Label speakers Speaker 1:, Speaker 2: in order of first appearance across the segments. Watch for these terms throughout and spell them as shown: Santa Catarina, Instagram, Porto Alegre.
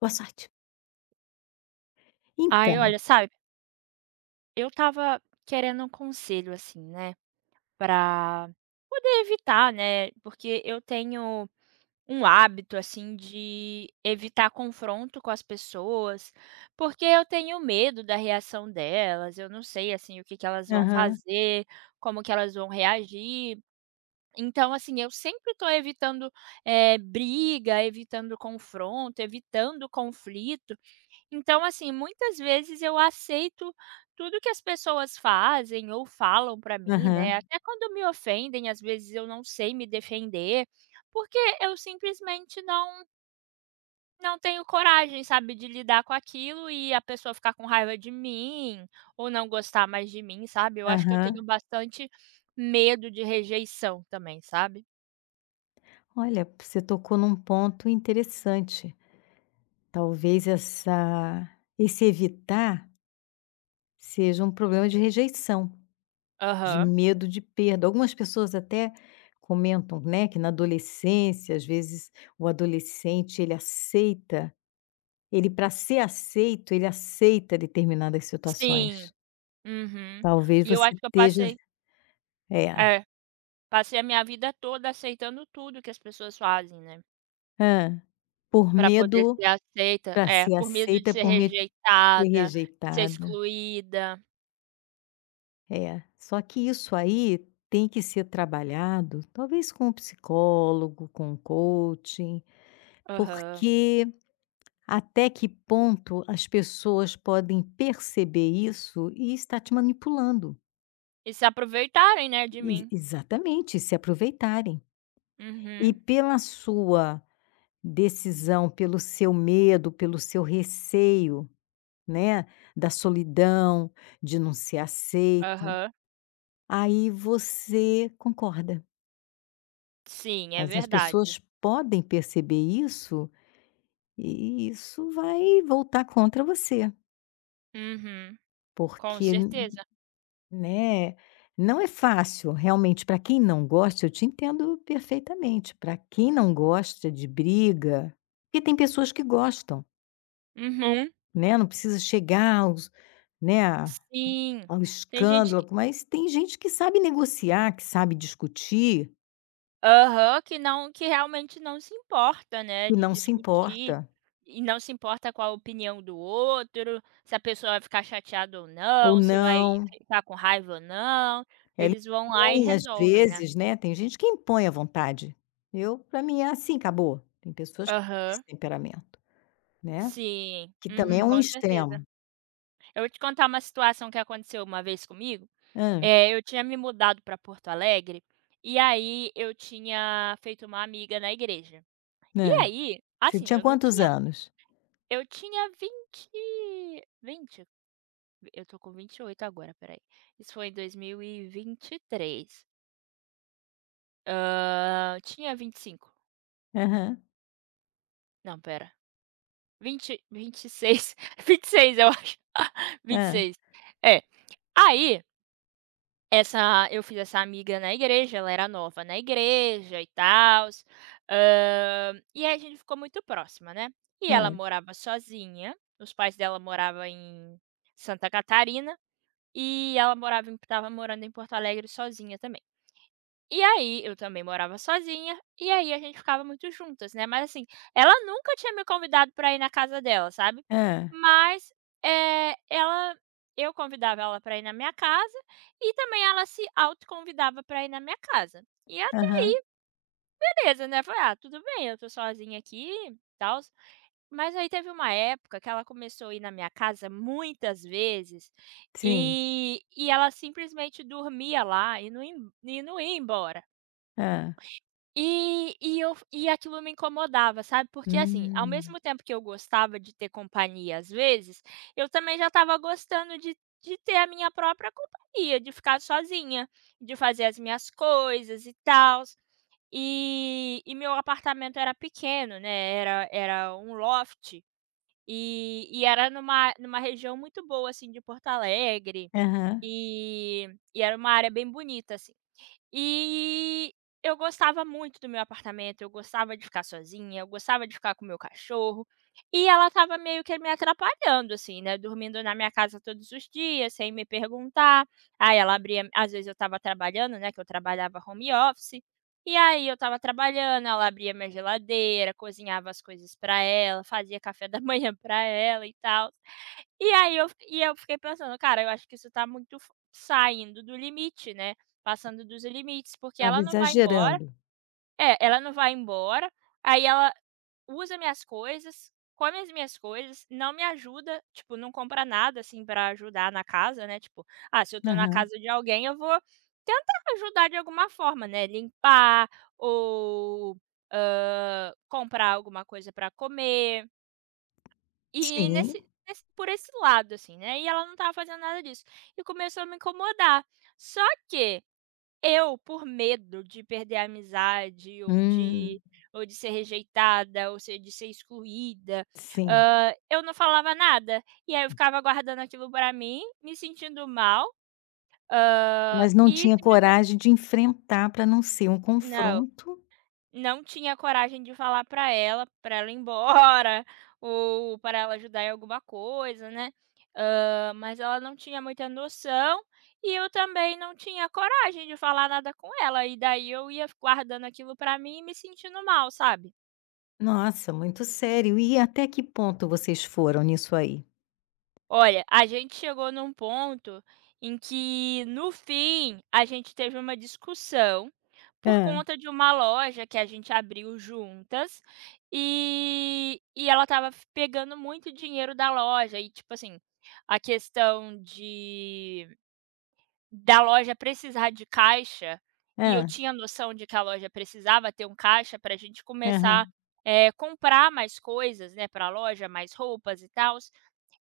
Speaker 1: Boa sorte.
Speaker 2: Ai,
Speaker 1: Então.
Speaker 2: olha, sabe, eu estava querendo um conselho, assim, né, pra poder evitar, né, porque eu tenho um hábito, assim, de evitar confronto com as pessoas, porque eu tenho medo da reação delas, eu não sei, assim, o que que elas vão
Speaker 1: Aham,
Speaker 2: fazer, como que elas vão reagir. Então, assim, eu sempre estou evitando, briga, evitando confronto, evitando conflito. Então, assim, muitas vezes eu aceito tudo que as pessoas fazem ou falam para mim,
Speaker 1: aham,
Speaker 2: né, até quando me ofendem, às vezes eu não sei me defender, porque eu simplesmente não tenho coragem, sabe, de lidar com aquilo e a pessoa ficar com raiva de mim ou não gostar mais de mim, sabe. Eu acho que eu tenho
Speaker 1: aham.
Speaker 2: bastante medo de rejeição também, sabe.
Speaker 1: Olha, você tocou num ponto interessante. Talvez essa esse evitar seja um problema de rejeição, de
Speaker 2: Aham.
Speaker 1: medo de perda. Algumas pessoas até comentam, né, que na adolescência, às vezes, o adolescente ele para ser aceito, ele aceita determinadas
Speaker 2: Sim.
Speaker 1: situações.
Speaker 2: Uhum.
Speaker 1: Talvez
Speaker 2: E eu acho
Speaker 1: você
Speaker 2: que eu
Speaker 1: esteja
Speaker 2: passei
Speaker 1: é.
Speaker 2: é. Passei a minha vida toda aceitando tudo que as pessoas fazem, né,
Speaker 1: Hã. Por
Speaker 2: pra poder
Speaker 1: medo
Speaker 2: ser aceita
Speaker 1: Para
Speaker 2: é,
Speaker 1: ser
Speaker 2: por medo de
Speaker 1: aceita
Speaker 2: ser
Speaker 1: por medo de ser
Speaker 2: rejeitada, de ser
Speaker 1: rejeitada.
Speaker 2: excluída.
Speaker 1: É. Só que isso aí tem que ser trabalhado, talvez com um psicólogo, com um coaching,
Speaker 2: Aham.
Speaker 1: porque até que ponto as pessoas podem perceber isso e estar te manipulando.
Speaker 2: E se aproveitarem, né, de
Speaker 1: E
Speaker 2: mim.
Speaker 1: exatamente, se aproveitarem. E
Speaker 2: Uhum.
Speaker 1: pela sua decisão, pelo seu medo, pelo seu receio, né, da solidão, de não ser aceita.
Speaker 2: Aham.
Speaker 1: Aí você concorda,
Speaker 2: Sim, é
Speaker 1: mas as
Speaker 2: verdade.
Speaker 1: pessoas podem perceber isso, e isso vai voltar contra você,
Speaker 2: Uhum. Com
Speaker 1: porque,
Speaker 2: certeza.
Speaker 1: né, não é fácil, realmente, para quem não gosta, eu te entendo perfeitamente, para quem não gosta de briga porque tem pessoas que gostam,
Speaker 2: Uhum.
Speaker 1: né, não precisa chegar aos né, a
Speaker 2: Sim.
Speaker 1: ao
Speaker 2: Tem gente que
Speaker 1: escândalo, mas tem gente que sabe negociar, que sabe discutir,
Speaker 2: Aham, que não que realmente não se importa, né,
Speaker 1: que
Speaker 2: de
Speaker 1: não se
Speaker 2: discutir
Speaker 1: importa,
Speaker 2: e não se importa com a opinião do outro, se a pessoa vai ficar chateada ou
Speaker 1: ou
Speaker 2: não, se vai
Speaker 1: não.
Speaker 2: ficar com raiva ou não,
Speaker 1: Ela
Speaker 2: eles vão lá e
Speaker 1: impõe às
Speaker 2: resolvem, né.
Speaker 1: vezes, né, tem gente que impõe a vontade. Eu para mim é assim, acabou. Tem pessoas que têm
Speaker 2: Aham,
Speaker 1: esse temperamento, né,
Speaker 2: sim,
Speaker 1: que também é
Speaker 2: uhum,
Speaker 1: um
Speaker 2: com certeza.
Speaker 1: extremo.
Speaker 2: Eu vou te contar uma situação que aconteceu uma vez comigo,
Speaker 1: Hã,
Speaker 2: eu tinha me mudado para Porto Alegre, e aí eu tinha feito uma amiga na igreja. E
Speaker 1: hã.
Speaker 2: aí,
Speaker 1: Você
Speaker 2: assim,
Speaker 1: tinha
Speaker 2: eu não
Speaker 1: quantos
Speaker 2: tinha
Speaker 1: anos?
Speaker 2: eu tinha 20 20? Eu tô com 28 agora, peraí. Isso foi em 2023. Hã, tinha 25.
Speaker 1: Aham.
Speaker 2: Não, espera. 20, 26, 26, eu acho.
Speaker 1: Hã,
Speaker 2: 26. É. Aí, essa eu fiz essa amiga na igreja, ela era nova na igreja e tal, e aí a gente ficou muito próxima, né. E ela
Speaker 1: hã,
Speaker 2: morava sozinha, os pais dela moravam em Santa Catarina. E ela morava em estava morando em Porto Alegre sozinha também. E aí, eu também morava sozinha, e aí a gente ficava muito juntas, né, mas assim, ela nunca tinha me convidado pra ir na casa dela, sabe.
Speaker 1: hã.
Speaker 2: Mas, ela eu convidava ela pra ir na minha casa, e também ela se autoconvidava pra ir na minha casa. E a
Speaker 1: Aham.
Speaker 2: beleza, né, falei: "Ah, tudo bem, eu tô sozinha aqui, e tal." Mas aí teve uma época que ela começou a ir na minha casa muitas vezes,
Speaker 1: Sim.
Speaker 2: e ela simplesmente dormia lá e não ia embora.
Speaker 1: Hã.
Speaker 2: E eu e aquilo me incomodava, sabe, porque, assim, ao
Speaker 1: Hum.
Speaker 2: mesmo tempo que eu gostava de ter companhia às vezes, eu também já estava gostando de ter a minha própria companhia, de ficar sozinha, de fazer as minhas coisas e tal. E meu apartamento era pequeno, né, era um loft. E era numa numa região muito boa, assim, de Porto Alegre,
Speaker 1: Aham.
Speaker 2: e e era uma área bem bonita, assim. E eu gostava muito do meu apartamento, eu gostava de ficar sozinha, eu gostava de ficar com o meu cachorro. E ela estava meio que me atrapalhando, assim, né, dormindo na minha casa todos os dias, sem me perguntar. Aí ela abria às vezes eu estava trabalhando, né, que eu trabalhava home office, e aí eu estava trabalhando, ela abria minha geladeira, cozinhava as coisas pra ela, fazia café da manhã pra ela e tal. E aí eu e eu fiquei pensando: "Cara, eu acho que isso tá muito f saindo do limite, né, passando dos limites, porque
Speaker 1: Estava
Speaker 2: ela não vai embora."
Speaker 1: exagerando.
Speaker 2: É, ela não vai embora, aí ela usa minhas coisas, come as minhas coisas, não me ajuda, tipo, não compra nada, assim, pra ajudar na casa, né, tipo, ah, se eu tô na
Speaker 1: Aham.
Speaker 2: casa de alguém eu vou tentar ajudar de alguma forma, né, limpar ou, comprar alguma coisa pra comer. E
Speaker 1: Sim.
Speaker 2: nesse nesse por esse lado, assim, né, e ela não estava fazendo nada disso. E começou a me incomodar. Só que eu, por medo de perder a amizade
Speaker 1: Hum.
Speaker 2: ou de ser rejeitada ou se de ser excluída,
Speaker 1: Sim.
Speaker 2: eu não falava nada. E aí eu ficava guardando aquilo pra mim, me sentindo mal,
Speaker 1: Mas não
Speaker 2: e
Speaker 1: tinha
Speaker 2: simplesmente
Speaker 1: coragem de enfrentar para não ser um
Speaker 2: não.
Speaker 1: confronto.
Speaker 2: Não tinha coragem de falar para ela ir embora ou para ela ajudar em alguma coisa, né. Mas ela não tinha muita noção e eu também não tinha coragem de falar nada com ela, e daí eu ia guardando aquilo para mim e me sentindo mal, sabe?
Speaker 1: Nossa, muito sério. E até que ponto vocês foram nisso aí?
Speaker 2: Olha, a gente chegou num ponto em que, no fim, a gente teve uma discussão por
Speaker 1: Ah,
Speaker 2: conta de uma loja que a gente abriu juntas e ela estava f pegando muito dinheiro da loja e, tipo assim, a questão de da loja precisar de caixa, e eu
Speaker 1: ah,
Speaker 2: tinha noção de que a loja precisava ter um caixa para a gente começar,
Speaker 1: aham.
Speaker 2: comprar mais coisas, né, para a loja, mais roupas e tal.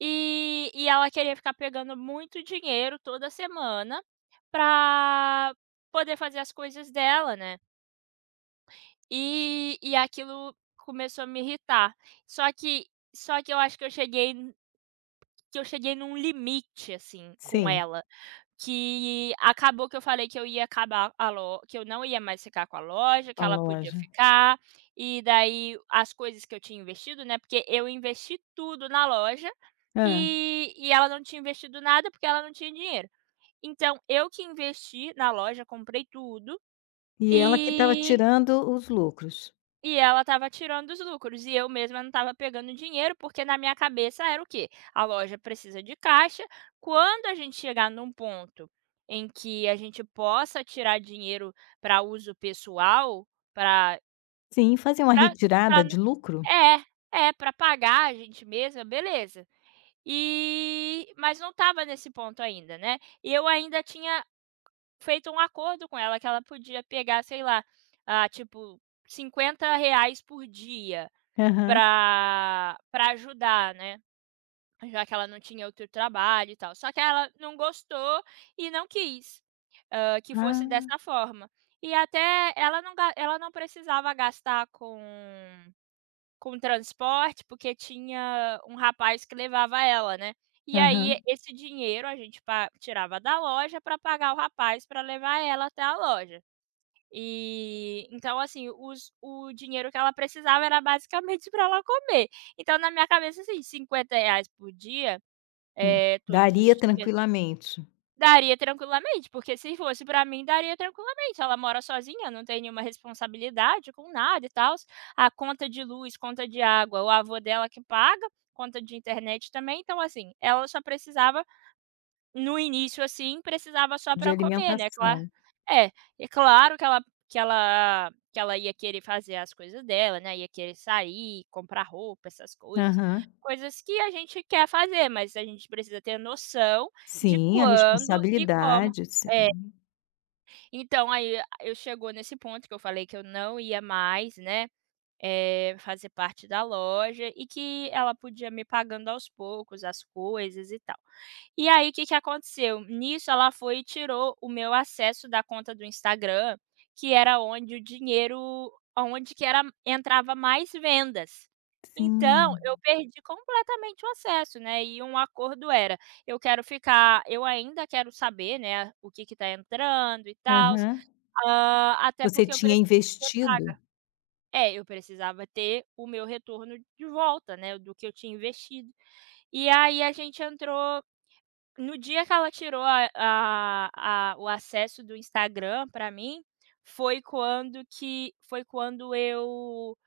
Speaker 2: E ela queria ficar pegando muito dinheiro toda semana pra poder fazer as coisas dela, né. E aquilo começou a me irritar. Só que só que eu acho que eu que eu cheguei num limite, assim, com
Speaker 1: Sim.
Speaker 2: ela. Que acabou que eu falei que eu ia acabar a lo que eu não ia mais ficar com a loja, que
Speaker 1: A
Speaker 2: ela podia
Speaker 1: loja.
Speaker 2: ficar, e daí as coisas que eu tinha investido, né, porque eu investi tudo na loja,
Speaker 1: Hã.
Speaker 2: e ela não tinha investido nada, porque ela não tinha dinheiro. Então eu que investi na loja, comprei tudo,
Speaker 1: E ela que estava
Speaker 2: e
Speaker 1: tirando os lucros?
Speaker 2: e ela estava tirando os lucros e eu mesma não estava pegando dinheiro, porque na minha cabeça era o quê? A loja precisa de caixa. Quando a gente chegar num ponto em que a gente possa tirar dinheiro para uso pessoal, para
Speaker 1: Sim, fazer uma retirada de lucro?
Speaker 2: é, é, para pagar a gente mesma, beleza. E mas não estava nesse ponto ainda, né. E eu ainda tinha feito um acordo com ela que ela podia pegar, sei lá, ah, tipo, R$ 50 por dia
Speaker 1: Aham.
Speaker 2: para para ajudar, né, já que ela não tinha outro trabalho e tal. Só que ela não gostou e não quis, que fosse
Speaker 1: Ah,
Speaker 2: dessa forma. E até ela não ga ela não precisava gastar com transporte, porque tinha um rapaz que levava ela, né. E aí
Speaker 1: aham.
Speaker 2: esse dinheiro a gente pa tirava da loja para pagar o rapaz para levar ela até a loja. E, então assim, os o dinheiro que ela precisava era basicamente para ela comer. Então na minha cabeça, assim, R$ 50 por dia,
Speaker 1: Hum.
Speaker 2: todos os
Speaker 1: Daria
Speaker 2: dias,
Speaker 1: tranquilamente.
Speaker 2: daria tranquilamente, porque se fosse para mim daria tranquilamente, ela mora sozinha, não tem nenhuma responsabilidade com nada e tal a conta de luz, conta de água, o avô dela que paga, conta de internet também, então assim, ela só precisava no início, assim, precisava só
Speaker 1: De
Speaker 2: para comer, né, cla
Speaker 1: alimentação.
Speaker 2: é, é claro que ela que ela que ela ia querer fazer as coisas dela, né, ia querer sair, comprar roupa, essas coisas,
Speaker 1: Aham.
Speaker 2: coisas que a gente quer fazer, mas a gente precisa ter noção de
Speaker 1: Sim, a
Speaker 2: quando e como.
Speaker 1: responsabilidade,
Speaker 2: É,
Speaker 1: sim.
Speaker 2: então aí eu chegou nesse ponto que eu falei que eu não ia mais, né, fazer parte da loja e que ela podia me pagando aos poucos as coisas e tal. E aí, o que que aconteceu? Nisso, ela foi e tirou o meu acesso da conta do Instagram, que era onde o dinheiro onde que era entrava mais vendas. Então, eu
Speaker 1: Sim.
Speaker 2: perdi completamente o acesso, né, e um acordo era: eu quero ficar eu ainda quero saber, né, o que que tá entrando e tal
Speaker 1: Aham.
Speaker 2: até
Speaker 1: Você
Speaker 2: porque eu
Speaker 1: tinha
Speaker 2: preciso ser
Speaker 1: investido?
Speaker 2: paga. É, eu precisava ter o meu retorno de volta, né, do que eu tinha investido. E aí a gente entrou no dia que ela tirou a o acesso do Instagram para mim, foi quando que foi quando eu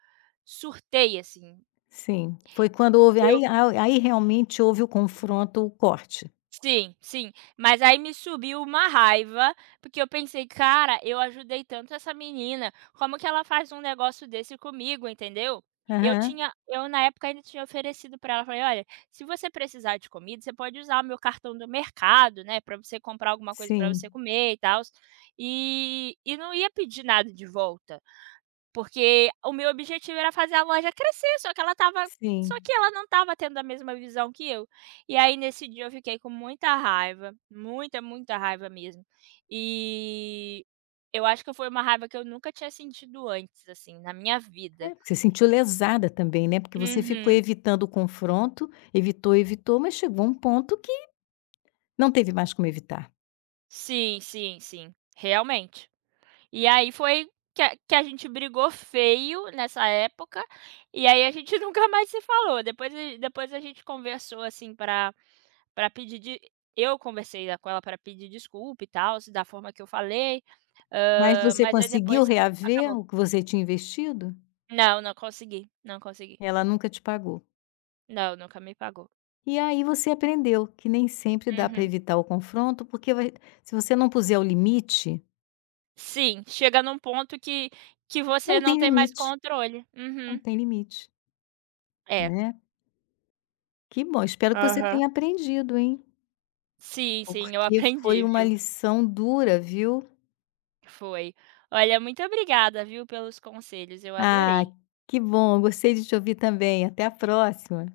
Speaker 2: surtei, assim.
Speaker 1: Sim, foi quando houve aí realmente houve o confronto, o corte.
Speaker 2: Sim, sim. Mas aí me subiu uma raiva, porque eu pensei: "Cara, eu ajudei tanto essa menina, como que ela faz um negócio desse comigo?", entendeu. Eu
Speaker 1: Aham.
Speaker 2: tinha eu na época ainda tinha oferecido para ela, falei: "Olha, se você precisar de comida, você pode usar o meu cartão do mercado, né, para você comprar alguma coisa para você
Speaker 1: Sim,
Speaker 2: comer e tal, e não ia pedir nada de volta." Porque o meu objetivo era fazer a loja crescer, só que ela estava só que
Speaker 1: sim.
Speaker 2: ela não estava tendo a mesma visão que eu. E aí nesse dia eu fiquei com muita raiva, muita, muita raiva mesmo. E eu acho que foi uma raiva que eu nunca tinha sentido antes, assim, na minha vida.
Speaker 1: É, porque você sentiu lesada também, né, porque você ficou
Speaker 2: Uhum.
Speaker 1: evitando o confronto, evitou, evitou, mas chegou um ponto que não teve mais como evitar.
Speaker 2: Sim, sim, sim, realmente. E aí foi que a gente brigou feio nessa época, e aí a gente nunca mais se falou. Depois a depois a gente conversou, assim, para para pedir de eu conversei com ela para pedir desculpa e tal se da forma que eu falei,
Speaker 1: Mas você
Speaker 2: mas aí
Speaker 1: conseguiu
Speaker 2: depois
Speaker 1: reaver
Speaker 2: acabou.
Speaker 1: o que você tinha investido?
Speaker 2: Não, não consegui, não consegui.
Speaker 1: Ela nunca te pagou.
Speaker 2: Não, nunca me pagou.
Speaker 1: E aí você aprendeu que nem sempre dá para
Speaker 2: Uhum.
Speaker 1: evitar o confronto, porque vai se você não puser o limite,
Speaker 2: Sim, chega num ponto que você
Speaker 1: não
Speaker 2: não
Speaker 1: tem
Speaker 2: tem mais
Speaker 1: limite,
Speaker 2: controle.
Speaker 1: não
Speaker 2: Uhum.
Speaker 1: tem limite,
Speaker 2: É.
Speaker 1: né. Que bom, espero que você
Speaker 2: Aham.
Speaker 1: tenha aprendido, hein,
Speaker 2: Sim, sim, eu
Speaker 1: porque foi
Speaker 2: aprendi,
Speaker 1: uma
Speaker 2: viu.
Speaker 1: lição dura, viu.
Speaker 2: Foi. Olha, muito obrigada, viu, pelos conselhos, eu
Speaker 1: Ah,
Speaker 2: adorei.
Speaker 1: que bom, gostei de te ouvir também, até a próxima.